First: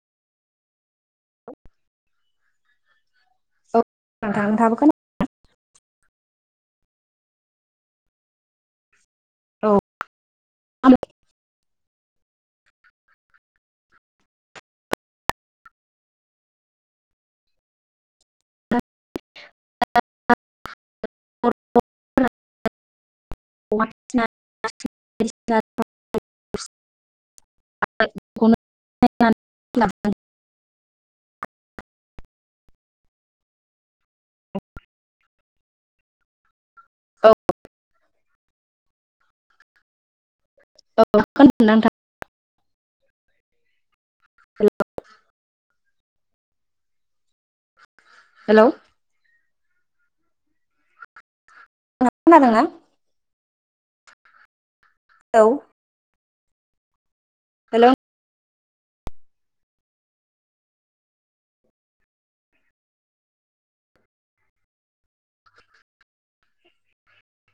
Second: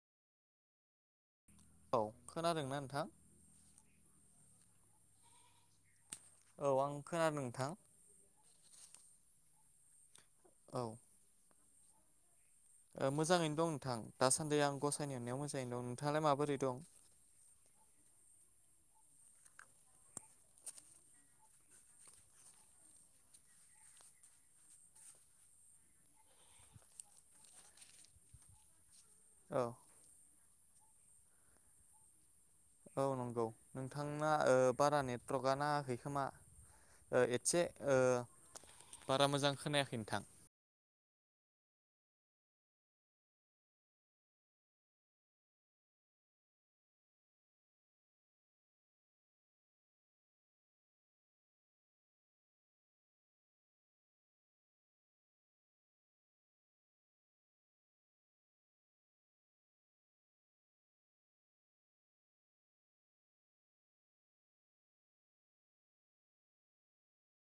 Hello. औ खोनादों ना नोंथां। औ नोंथां नोथांआबोखोन औ आं खोनादों नोंथां। औ। औ ओ मोजाङैनो दं नोंथां दासान्दि आं गसायनि अनायाव मोजाङै दं। नोंथाङालाय माबोरै दं? [inaudible] [unintelligible] [unintelligible] [inaudible] औ। ला [inaudible] औ नंगौ। नोंथांना ओ बारा नेटवर्कआ नाङाखै खोमा। ओ औ एसे ओ बारा मोजां खोनायाखै नोंथां। औ खोनादोंना नोंथां? हेल'। हेलौ। नोंथांआ खोनादों ना। हेलौ। हेलौ।